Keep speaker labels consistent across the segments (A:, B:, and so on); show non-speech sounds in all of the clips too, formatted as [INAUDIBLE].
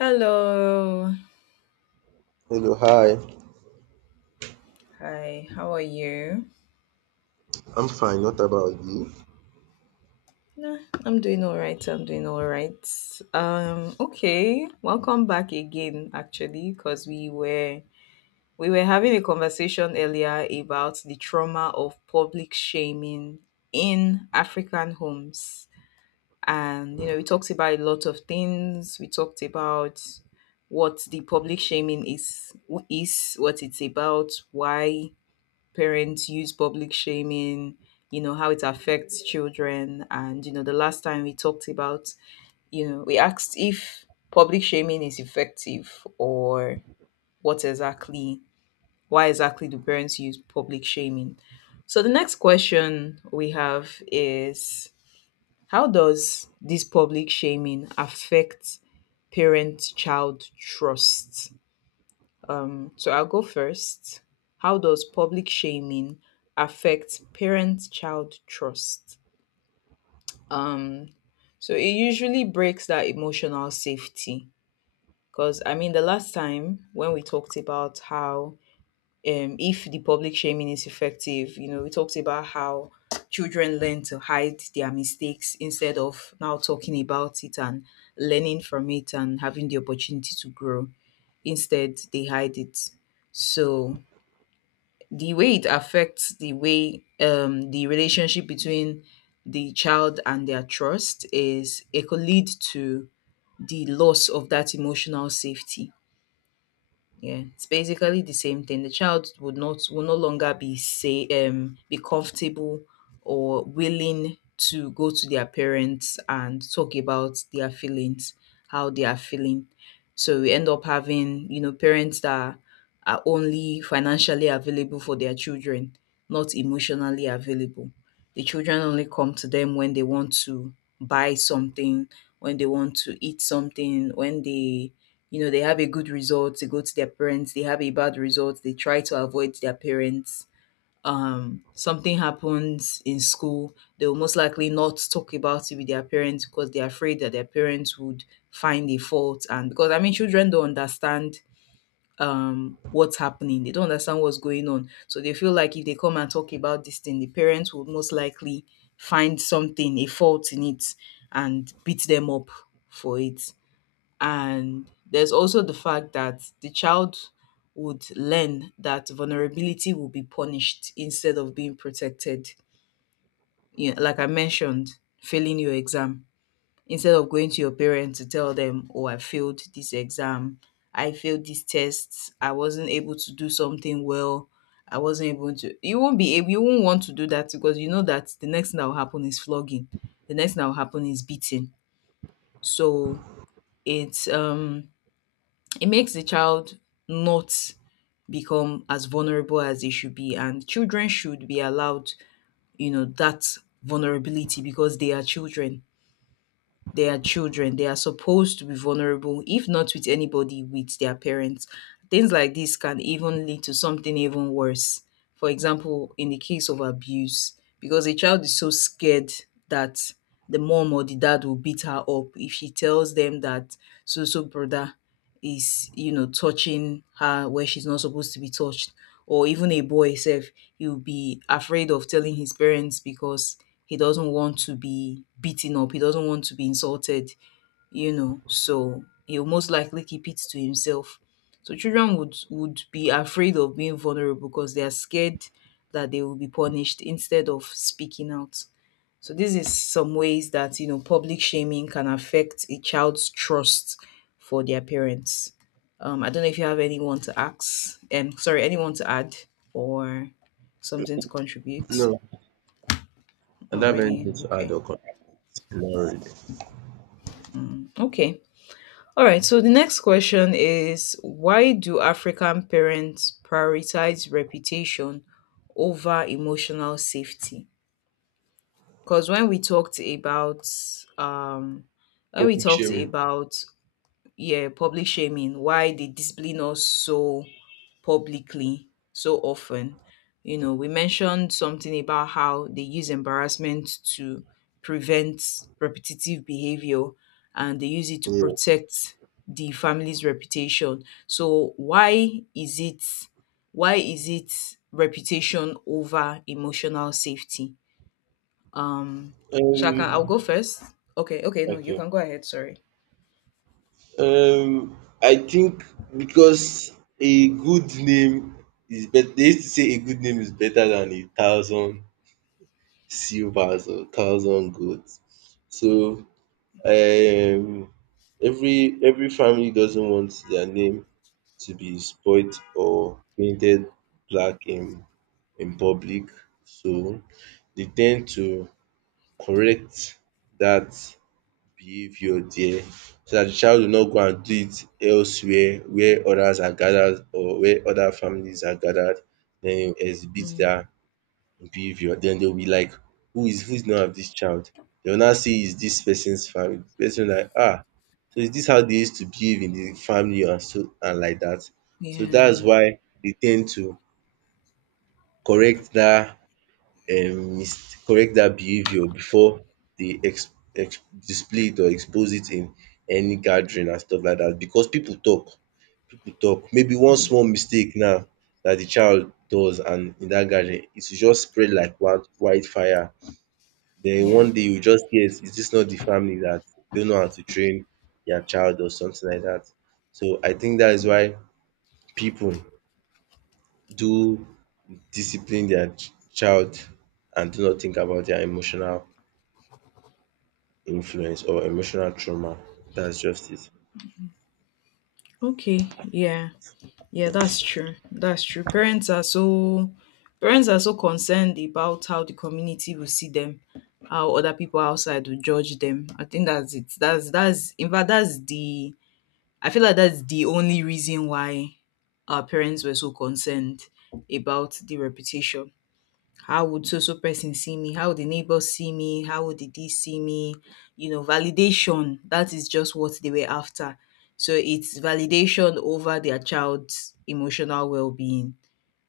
A: Hello.
B: Hello, hi.
A: Hi, how are you?
B: I'm fine. What about you?
A: Nah, I'm doing all right. I'm doing all right. Okay. Welcome back again actually because we were having a conversation earlier about the trauma of public shaming in African homes. And you know, we talked about a lot of things. We talked about what the public shaming is, what it's about, why parents use public shaming, you know, how it affects children. And, you know, the last time we talked about, you know, we asked if public shaming is effective or what exactly, why exactly do parents use public shaming? So the next question we have is how does this public shaming affect parent child trust? So I'll go first. How does public shaming affect parent-child trust? Um, so it usually breaks that emotional safety. Because I mean, the last time when we talked about how if the public shaming is effective, you know, we talked about how children learn to hide their mistakes instead of now talking about it and learning from it and having the opportunity to grow. Instead, they hide it. So the way it affects the relationship between the child and their trust is it could lead to the loss of that emotional safety. Yeah, it's basically the same thing. The child would not will no longer be say be comfortable or willing to go to their parents and talk about their feelings, how they are feeling. So we end up having, you know, parents that are only financially available for their children, not emotionally available. The children only come to them when they want to buy something, when they want to eat something, when they they have a good result, they go to their parents, they have a bad result, they try to avoid their parents. Something happens in school, they will most likely not talk about it with their parents because they're afraid that their parents would find a fault. And because I mean, children don't understand what's happening, they don't understand what's going on. So they feel like if they come and talk about this thing, the parents would most likely find something, a fault in it, and beat them up for it. And there's also the fact that the child would learn that vulnerability will be punished instead of being protected. You know, like I mentioned, failing your exam. Instead of going to your parents to tell them, oh, I failed this exam, I failed these tests, I wasn't able to do something well, I wasn't able to. You won't be able, you won't want to do that because you know that the next thing that will happen is flogging. The next thing that will happen is beating. So it's um it makes the child not become as vulnerable as they should be, and children should be allowed you know that vulnerability because they are children. They are supposed to be vulnerable, if not with anybody, with their parents. Things like this can even lead to something even worse. For example, in the case of abuse, because a child is so scared that the mom or the dad will beat her up if she tells them that so so brother is you know touching her where she's not supposed to be touched, or even a boy self, he'll be afraid of telling his parents because he doesn't want to be beaten up. He doesn't want to be insulted, you know. So he'll most likely keep it to himself. So children would be afraid of being vulnerable because they are scared that they will be punished instead of speaking out. So this is some ways that you know public shaming can affect a child's trust for their parents. I don't know if you have anyone to ask, and sorry, anyone to add or something to contribute.
B: No, I don't
A: Not
B: have anything
A: really.
B: to add
A: Okay.
B: or connect. Not really.
A: Okay. All right. So the next question is why do African parents prioritize reputation over emotional safety? Because when we talked about um, when we
B: Topic
A: talked
B: sharing.
A: about yeah, public shaming, why they discipline us so publicly, so often. You know, we mentioned something about how they use embarrassment to prevent repetitive behavior and they use it to
B: Yes.
A: protect the family's reputation. So why is it reputation over emotional safety? Um so I'll
B: Um,
A: go first. Okay, okay, no, you
B: okay.
A: can go ahead, sorry.
B: Um, I think because a good name is better. They used to say a good name is better than a thousand silvers or thousand golds. So, um, every family doesn't want their name to be spoilt or painted black in public. So they tend to correct that behavior there so that the child will not go and do it elsewhere where others are gathered or where other families are gathered den e exhibit
A: Mm,
B: that behavior. Then they will be like who is the of this child? They will now see is this person's family person like ah, so is this how they used to behave in the family and so and like that. So
A: yeah,
B: that's why they tend to correct that. Correct that behaviour before they ex ex display it or expose it in any gathering and stuff like that. Because people talk, people talk. Maybe one small mistake now that the child does and in that gathering it will just spread like wildfire. Then
A: yeah.
B: one day you just hear is this not the family that don't know how to train their child or something like that? So I think that is why people do discipline their child and do not think about their emotional influence or emotional trauma. That's just it.
A: Okay, yeah. Yeah, that's true. That's true. Parents are so concerned about how the community will see them, how other people outside will judge them. I think that's it. That's in fact that's the I feel like that's the only reason why our parents were so concerned about the reputation. How would so so person see me? How would the neighbors see me? How would the this see me? You know, validation. That is just what they were after. So it's validation over their child's emotional well being,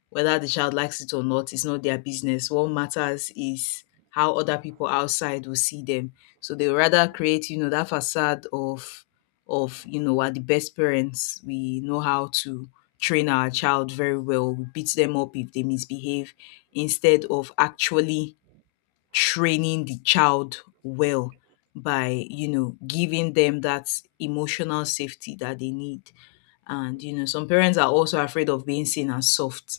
A: whether the child likes it or not, it's not their business. What matters is how other people outside will see them. So they would rather create, you know, that facade of you know, we're the best parents. We know how to train our child very well. We beat them up if they misbehave, instead of actually training the child well by you know giving them that emotional safety that they need. And you know some parents are also afraid of being seen as soft,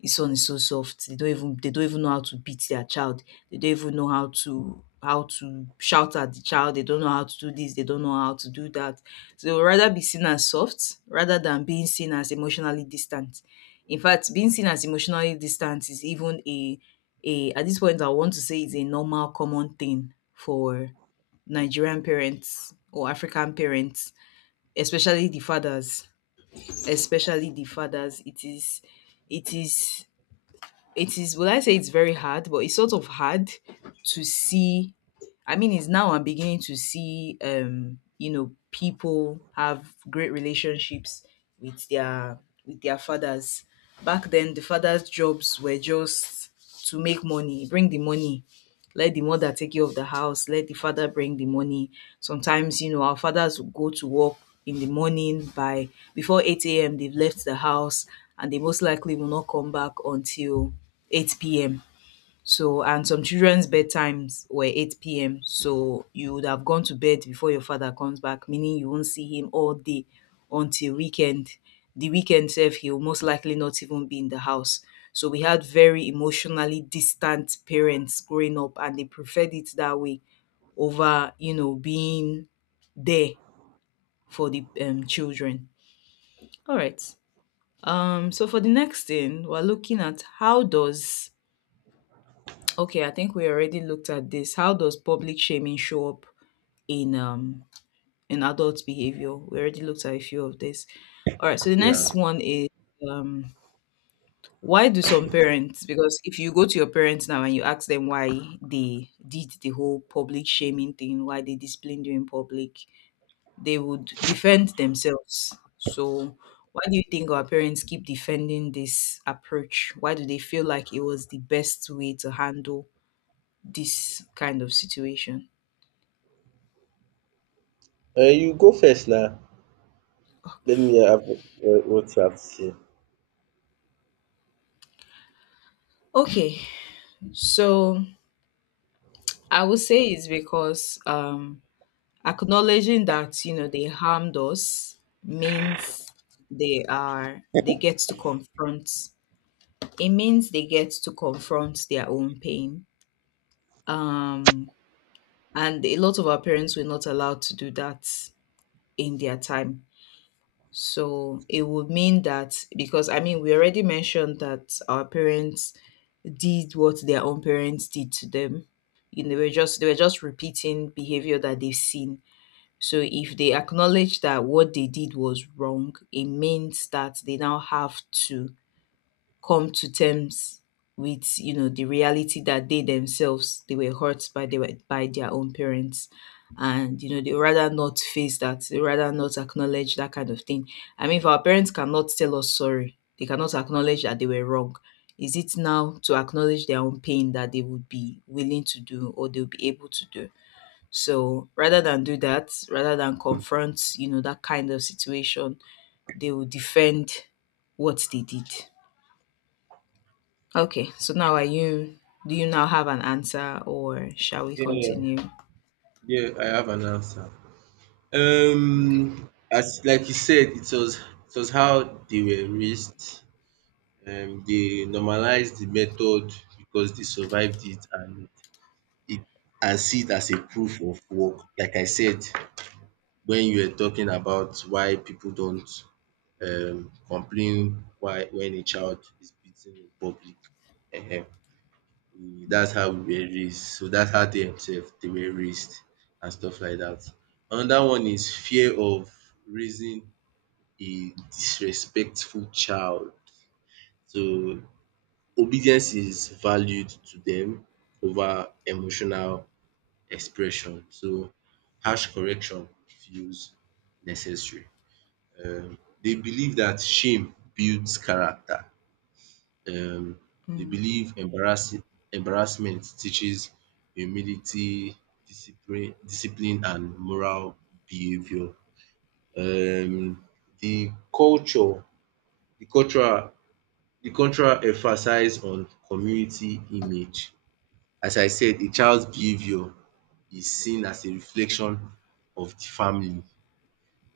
A: his son is so soft. They don't even know how to beat their child. They don't even know how to shout at the child. They don't know how to do this. They don't know how to do that. So they would rather be seen as soft rather than being seen as emotionally distant. In fact, being seen as emotionally distant is even a at this point I want to say it's a normal common thing for Nigerian parents or African parents, especially the fathers. Especially the fathers. It is it is would I say it's very hard, but it's sort of hard to see. I mean, it's now I'm beginning to see, you know, people have great relationships with their with their fathers. Back then the fathers' jobs were just to make money, bring the money, let the mother take care of the house, let the father bring the money. Sometimes you know our fathers would go to work in the morning by before 8 a.m they've left the house, and they most likely will not come back until 8 p.m. So, and some children's bedtimes were 8 p.m. So you would have gone to bed before your father comes back, meaning you won't see him all day until weekend. The weekend self, he'll most likely not even be in the house. So we had very emotionally distant parents growing up, and they preferred it that way over, you know, being there for the children. All right. So for the next thing, we're looking at how does okay, I think we already looked at this. How does public shaming show up in um in adult behavior? We already looked at a few of this. All right, so the next
B: Yeah.
A: one is um why do some parents, because if you go to your parents now and you ask them why they did the whole public shaming thing, why they disciplined you in public, they would defend themselves. So why do you think our parents keep defending this approach? Why do they feel like it was the best way to handle this kind of situation?
B: You go first now. Let me have what you have to say.
A: Okay, so I would say it's because, acknowledging that you know they harmed us means they get to confront. It means they get to confront their own pain, um, and a lot of our parents were not allowed to do that in their time. So it would mean that, because I mean we already mentioned that our parents did what their own parents did to them. You know, they were just repeating behavior that they've seen. So if they acknowledge that what they did was wrong, it means that they now have to come to terms with you know the reality that they themselves they were hurt by, they were by their own parents, and you know they rather not face that, they rather not acknowledge that kind of thing. I mean if our parents cannot tell us sorry, they cannot acknowledge that they were wrong, is it now to acknowledge their own pain that they would be willing to do or they'll be able to do? So rather than do that, rather than confront you know that kind of situation, they will defend what they did. Okay, so now are you do you now have an answer or shall we
B: Yeah,
A: continue?
B: yeah, I have an answer.
A: Okay.
B: As like you said, it was how they were raised. They normalized the method because they survived it and see it as a proof of work. Like I said, when you were talking about why people don't complain why when a child is beaten in public. Ehen, we
A: Mm,
B: that's how we were raised. So that's how they were raised and stuff like that. Another one is fear of raising a disrespectful child. So obedience is valued to them over emotional expression. So harsh correction feels necessary. um Dey believe that shame builds character. um they
A: mm,
B: believe embarrassing embarrassment teaches humility, discipline and moral behaviour. Um the culture the cultural the cultural emphasize on community image. As I said, a child's behaviour is seen as a reflection of the family.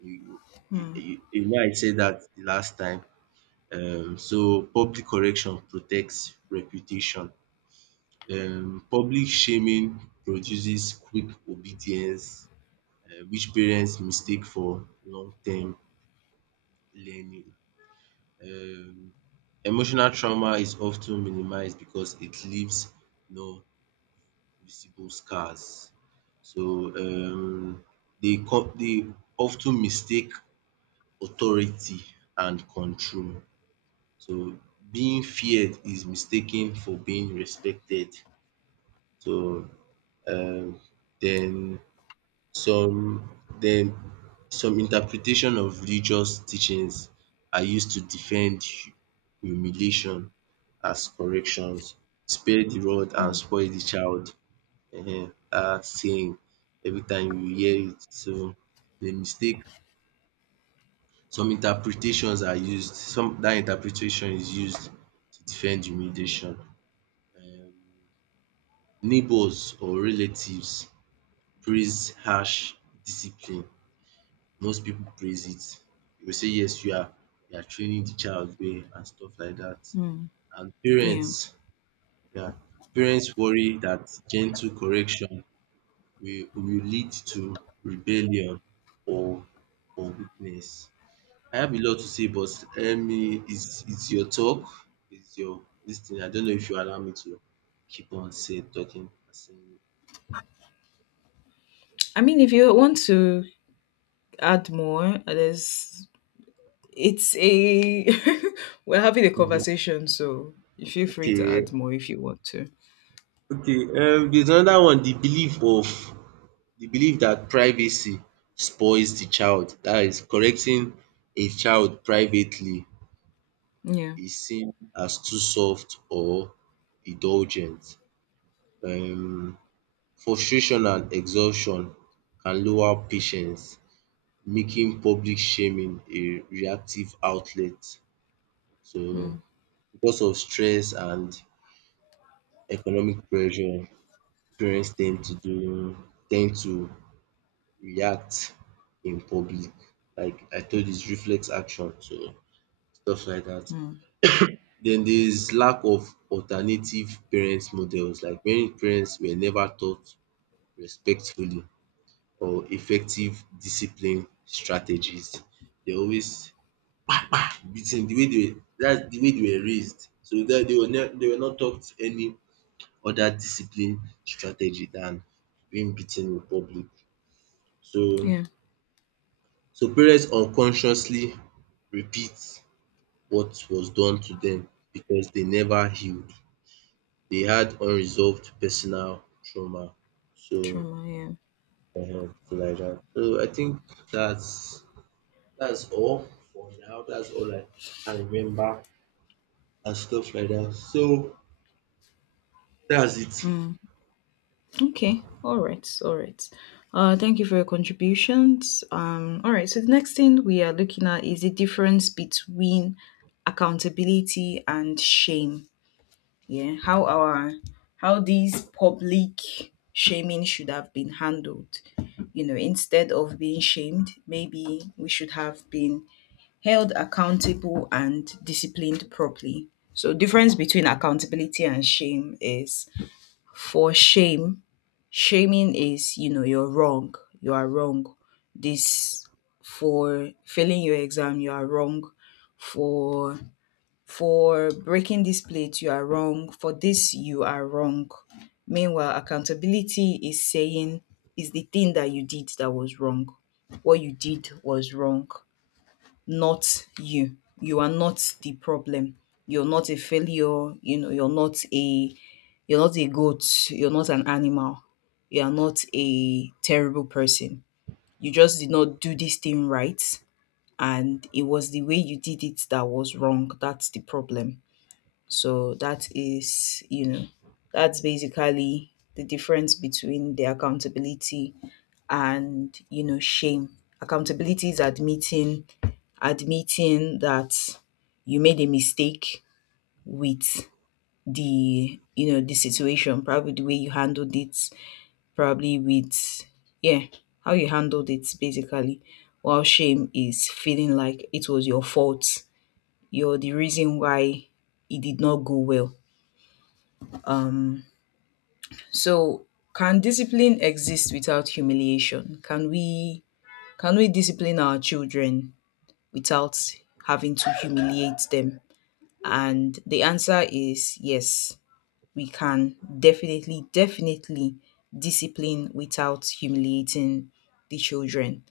B: You you
A: mm,
B: you you know I said that the last time. So public correction protects reputation. Public shaming produces quick obedience, which parents mistake for long term learning. um Emotional trauma is often minimized because it leaves no visible scars. So they often mistake authority and control. So being feared is mistaken for being respected. So um then Some then, some interpretation of religious teachings are used to defend humiliation as corrections. Spare the rod and
A: mm,
B: spoil the child. Dat saying every time you hear it. So the mistake some that interpretation is used to defend humiliation. um Neighbours or relatives praise harsh discipline, most people praise it. They will say yes you are training the child well and stuff like that.
A: mm.
B: And
A: Yeah.
B: parents, yeah, parents worry that gentle correction will lead to rebellion or or weakness. I have a lot to say but let me it's your talk, it's your this thing. I don't know if you allow me to keep on say talking and saying.
A: I mean if you want to add more, there's it's a [LAUGHS] we're having a conversation, so you feel free to
B: Okay,
A: add more if you want to.
B: okay, there's another one. The belief of The belief that privacy spoils the child, that is correcting a child privately
A: Yeah.
B: is seen as too soft or indulgent. Um frustration and exhaustion can lower patience, making public shaming a reactive outlet. So
A: Mm,
B: because of stress and economic pressure, parents tend to do tend to react in public. Like I told you, reflex action, so stuff like that.
A: mm.
B: Then there is lack of alternative parent models. Like many parents were never taught respectfully or effective discipline strategies. They always beaten the way they were that's the way they were raised. So that they were not taught any other discipline strategy than being beaten in public. So
A: Yeah.
B: So parents unconsciously repeat what was done to them because they never healed. They had unresolved personal trauma. So
A: Trauma, yeah.
B: so like that. So I think that's that's all for now. That's all I can remember and stuff like that. So that's it.
A: Mm. Okay. All right. All right. Thank you for your contributions. All right. So the next thing we are looking at is the difference between accountability and shame. Yeah. How our how these public shaming should have been handled. You know, instead of being shamed, maybe we should have been held accountable and disciplined properly. So difference between accountability and shame is for shame, shaming is, you know, you're wrong, you are wrong. This for failing your exam, you are wrong. For for breaking this plate, you are wrong. For this, you are wrong. Meanwhile, accountability is saying is the thing that you did that was wrong. What you did was wrong, not you. You are not the problem. You're not a failure, you know, you're not a goat, you're not an animal. You are not a terrible person. You just did not do this thing right, and it was the way you did it that was wrong. That's the problem. So that is, you know, that's basically the difference between the accountability and, you know, shame. Accountability is admitting that you made a mistake with the, you know, the situation, probably the way you handled it, probably with, yeah, how you handled it basically, while shame is feeling like it was your fault, you're the reason why it did not go well. um so can discipline exist without humiliation? Can we discipline our children without having to humiliate them? And the answer is yes, we can definitely, definitely discipline without humiliating the children.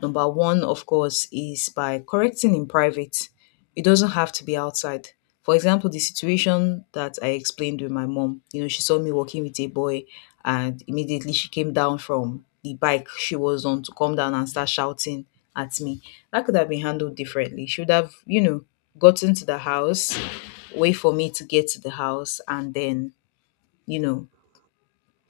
A: Number one, of course, is by correcting in private. It doesn't have to be outside. For example, the situation that I explained with my mom, you know, she saw me walking with a boy and immediately she came down from the bike she was on to come down and start shouting at me. That could have been handled differently. She would have, you know, gotten to the house, wait for me to get to the house, and then, you know,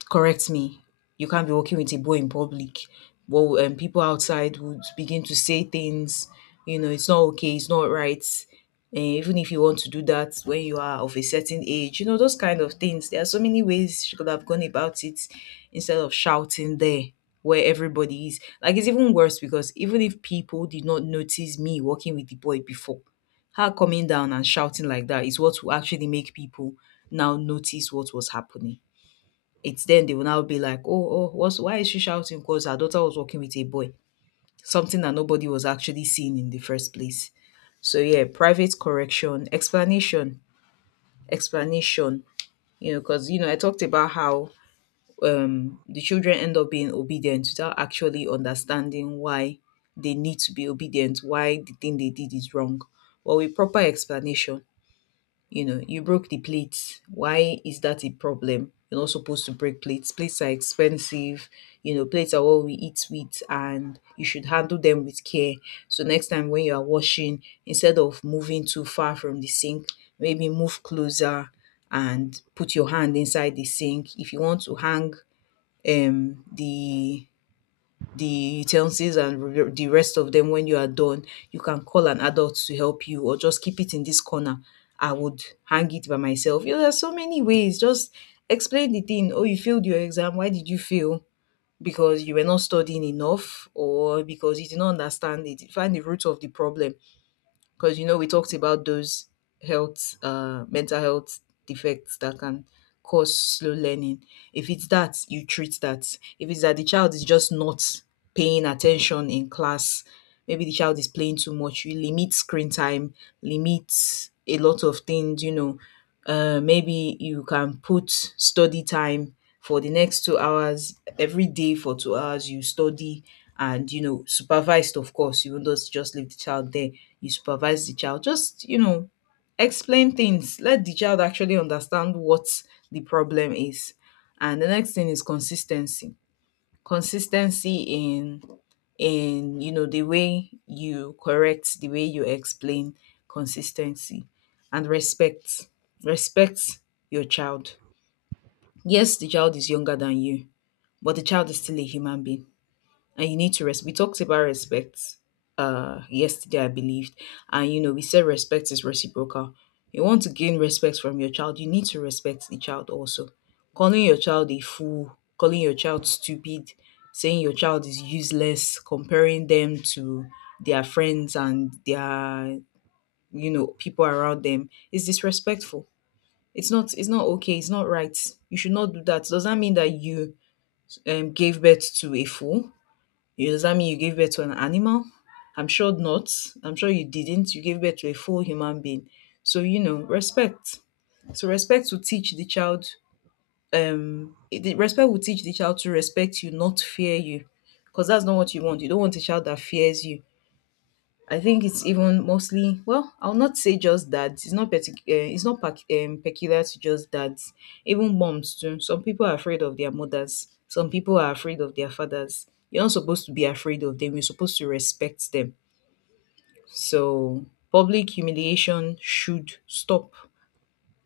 A: correct me. You can't be walking with a bow in public. Well, people outside would begin to say things, you know, it's not okay, it's not right. And even if you want to do that when you are of a certain age, you know, those kind of things. There are so many ways she could have gone about it instead of shouting there where everybody is. Like, it's even worse because even if people did not notice me walking with the boy before, her coming down and shouting like that is what will actually make people now notice what was happening. It's then they will now be like, oh, oh, what's why is she shouting? Because her daughter was walking with a boy, something that nobody was actually seeing in the first place. So yeah, private correction, explanation, explanation. You know, because you know, I talked about how the children end up being obedient without actually understanding why they need to be obedient, why the thing they did is wrong. But with proper explanation, you know, you broke the plates. Why is that a problem? You're not supposed to break plates. Plates are expensive. You know, plates are what we eat with, and you should handle them with care. So, next time when you are washing, instead of moving too far from the sink, maybe move closer and put your hand inside the sink. If you want to hang um, the the utensils and the rest of them when you are done, you can call an adult to help you or just keep it in this corner. I would hang it by myself. You know, there's so many ways. Just explain the thing. Oh, you failed your exam. Why did you fail? Because you were not studying enough or because you did not understand it. Find the root of the problem, because you know we talked about those health mental health defects that can cause slow learning. If it's that, you treat that. If it's that the child is just not paying attention in class, maybe the child is playing too much. You limit screen time, limit a lot of things. You know, maybe you can put study time for the next 2 hours. Every day for 2 hours you study, and you know, supervised, of course. You won't just leave the child there. You supervise the child. Just, you know, explain things. Let the child actually understand what the problem is. And the next thing is consistency, consistency in you know the way you correct, the way you explain. Consistency and respect. Respect your child. Yes, the child is younger than you, but the child is still a human being, and you need to rest. We talked about respect yesterday, I believed, and you know we said respect is reciprocal. You want to gain respect from your child, you need to respect the child also. Calling your child a fool, calling your child stupid, saying your child is useless, comparing them to their friends and their, you know, people around them is disrespectful. It's not okay, it's not right. You should not do that. Does that mean that you, gave birth to a fool? You- Does that mean you gave birth to an animal? I'm sure not. I'm sure you didn't. You gave birth to a full human being. So, you know, respect. So, respect will teach the child, the respect will teach the child to respect you, not fear you. Because that's not what you want. You don't want a child that fears you. I think it's even mostly, well, I'll not say just dads. It's not it's not peculiar to just dads. Even moms too. Some people are afraid of their mothers. Some people are afraid of their fathers. You're not supposed to be afraid of them. You're supposed to respect them. So public humiliation should stop.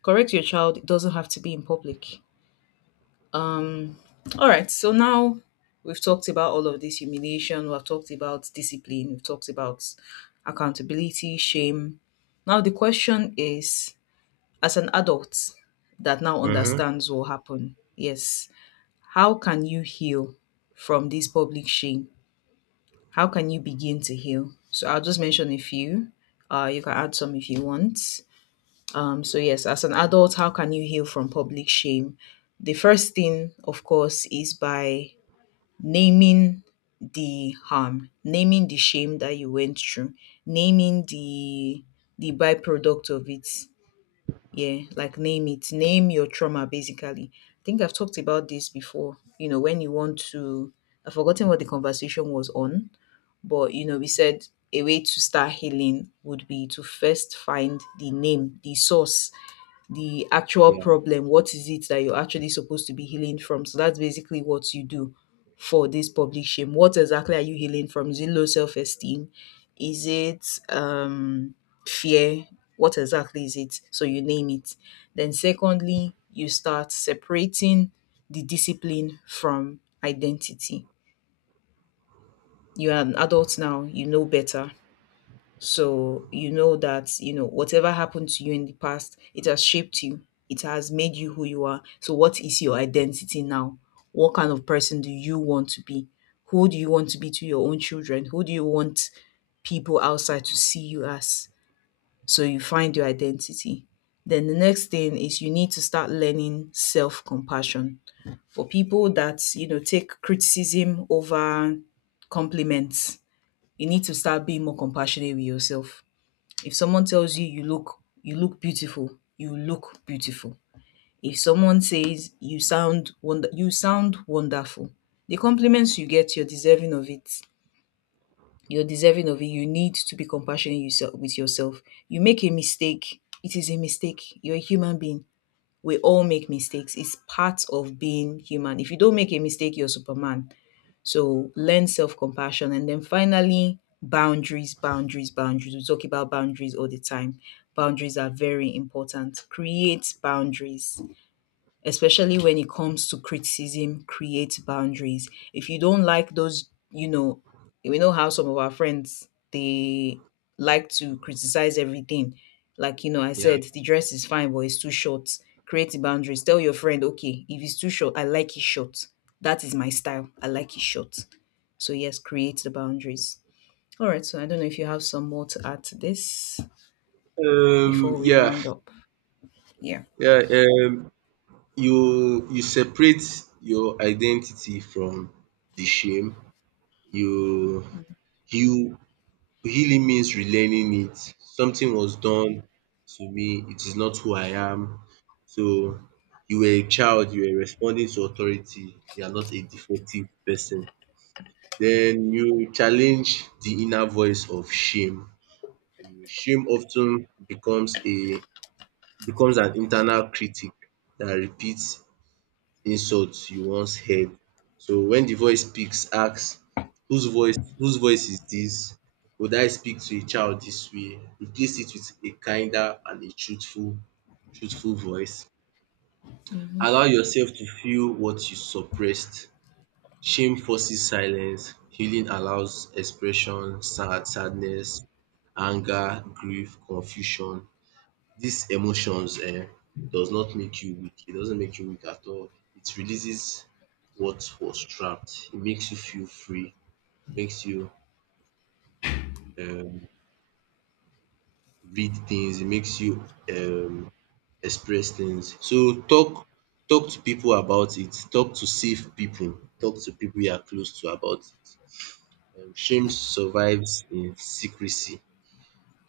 A: Correct your child. It doesn't have to be in public. Um, all right. So now we've talked about all of this humiliation. We've talked about discipline. We've talked about accountability, shame. Now the question is, as an adult that now
B: Mm-hmm.
A: understands what happened, yes, how can you heal from this public shame? How can you begin to heal? So I'll just mention a few. You can add some if you want. So yes, as an adult, how can you heal from public shame? The first thing, of course, is by naming the harm, naming the shame that you went through, naming the byproduct of it. Yeah, like name it, name your trauma basically. I think I've talked about this before. You know, when you want to, I've forgotten what the conversation was on, but you know, we said a way to start healing would be to first find the name, the source, the actual
B: Yeah,
A: problem. What is it that you're actually supposed to be healing from? So that's basically what you do for this public shame. What exactly are you healing from? Is it low self esteem? Is it fear? What exactly is it? So you name it. Then, secondly, you start separating the discipline from identity. You are an adult now, you know better. So you know that, you know, whatever happened to you in the past, it has shaped you. It has made you who you are. So what is your identity now? What kind of person do you want to be? Who do you want to be to your own children? Who do you want people outside to see you as? So you find your identity. Then the next thing is you need to start learning self-compassion. For people that, you know, take criticism over compliments, you need to start being more compassionate with yourself. If someone tells you you look beautiful, you look beautiful. If someone says you sound wonder you sound wonderful, the compliments you get, you're deserving of it. You're deserving of it. You need to be compassionate yourself with yourself. You make a mistake. It is a mistake. You're a human being. We all make mistakes. It's part of being human. If you don't make a mistake, you're Superman. So learn self compassion. And then finally, boundaries, boundaries, boundaries. We talk about boundaries all the time. Boundaries are very important. Create boundaries, especially when it comes to criticism. Create boundaries. If you don't like those, you know, we know how some of our friends they like to criticize everything. Like, you know, I
B: yeah.
A: said the dress is fine, but it's too short. Create the boundaries. Tell your friend, okay, if it's too short, I like it short, that is my style. I like it short. So, yes, create the boundaries. All right. So, I don't know if you have some more to add to this before we
B: Yeah,
A: round up. Yeah.
B: yeah. Um, you separate your identity from the shame. You heal Healing means relearning it. Something was done to me, it is not who I am. So you were a child, you were responding to authority, you are not a defective person. Then you challenge the inner voice of shame. Shame of ten becomes an internal critic that repeats insults you once heard. So when the voice speaks, ask whose voice is this? Would I speak to a child this way? Replace it with a kinder and a truthful voice. Allow
A: hmm
B: yourself to feel what you suppressed. Shame forces silence. Healing allows expression, sadness, anger, grief, confusion these emotions does not make you weak. It doesn't make you weak at all. It releases what was trapped. It makes you feel free. It makes you, um, read things. It makes you, um, express things. So talk to people about it. Talk to safe people. Talk to people you are close to about it. Shame survives in secrecy.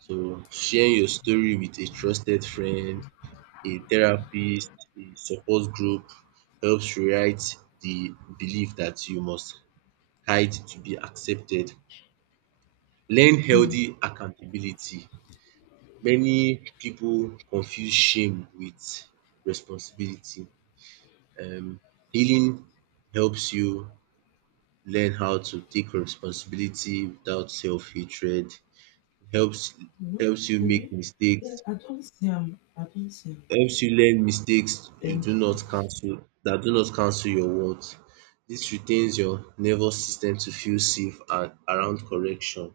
B: So share your story with a trusted friend, a therapist, a support group. Helps rewrite the belief that you must hide to be accepted. Learn healthy accountability. Many people confuse shame with responsibility. um Healing helps you learn how to take responsibility without self-hatred. Helps helps you make mistakes, helps you learn mistakes you do not cancel that do not cancel your worth. This retains your nervous system to feel safe and around correction.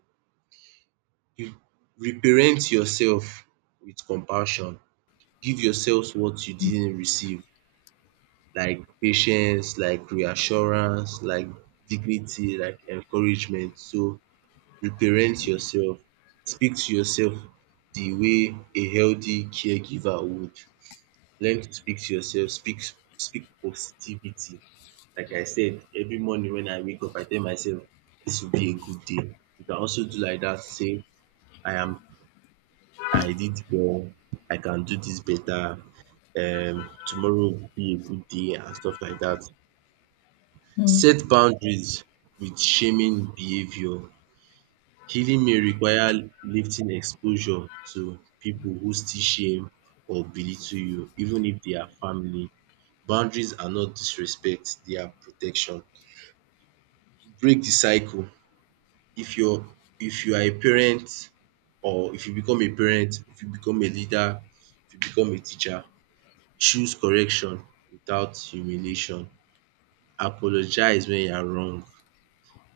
B: You reparent yourself with compassion. Give yourself what you didn't receive, like patience, like reassurance, like dignity, like encouragement. So reparent yourself. Speak to yourself the way a healthy caregiver would. Learn to speak to yourself, speak positivity. Like I said, every morning when I wake up, I tell myself this will be a good day. You can also do like that, say I am I did well, I can do this better, tomorrow will be a good day and stuff like that. Set boundaries with shaming behavior. Healing may require lifting exposure to people who still shame or belittle you, even if they are family. Boundaries are not disrespect, they are protection. Break the cycle. If you're if you are a parent, or if you become a parent, if you become a leader, if you become a teacher, choose correction without humiliation. Apologize when you are wrong.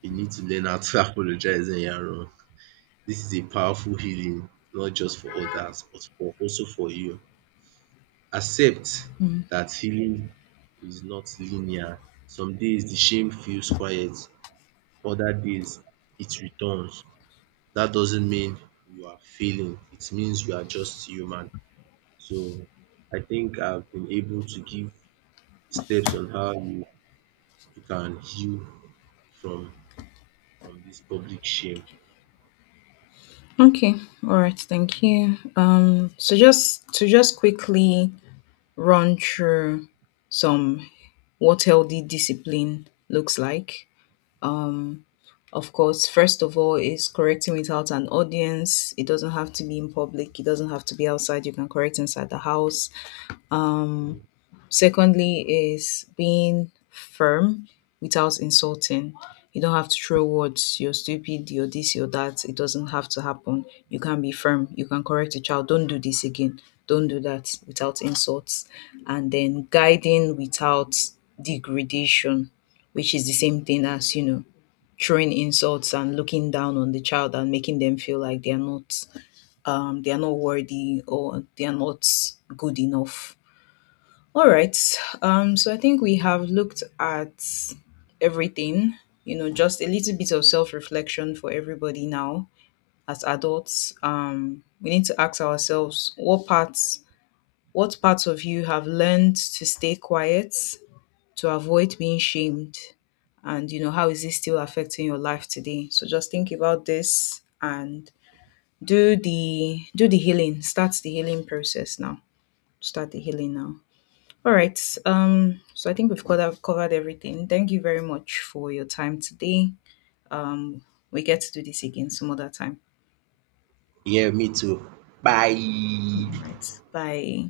B: You need to learn how to [LAUGHS] apologize when you are wrong. Dis is a powerful healing, not just for others but for also for you. Accept dat healing is not linear. Some days the shame feels quiet, other days it returns. That doesn't mean you are failing. It means you are just human. So I think I've been able to give steps on how you can heal from from this public shame.
A: Okay. All right. Thank you. So just to just quickly run through some what healthy discipline looks like. Of course, first of all, is correcting without an audience. It doesn't have to be in public. It doesn't have to be outside. You can correct inside the house. Secondly, is being firm without insulting. You don't have to throw words, you're stupid, you're this, you're that. It doesn't have to happen. You can be firm. You can correct a child. Don't do this again. Don't do that without insults. And then guiding without degradation, which is the same thing as, you know, throwing insults and looking down on the child and making them feel like they are not, they are not worthy or they are not good enough. All right. So I think we have looked at everything, you know, just a little bit of self reflection for everybody now as adults. We need to ask ourselves what parts of you have learned to stay quiet, to avoid being shamed, and, you know, how is this still affecting your life today? So just think about this and do the healing, start the healing process now, start the healing now. All right. So I think we've covered everything. Thank you very much for your time today. Um, we get to do this again some other time.
B: Yeah, me too. Bye.
A: All right. Bye.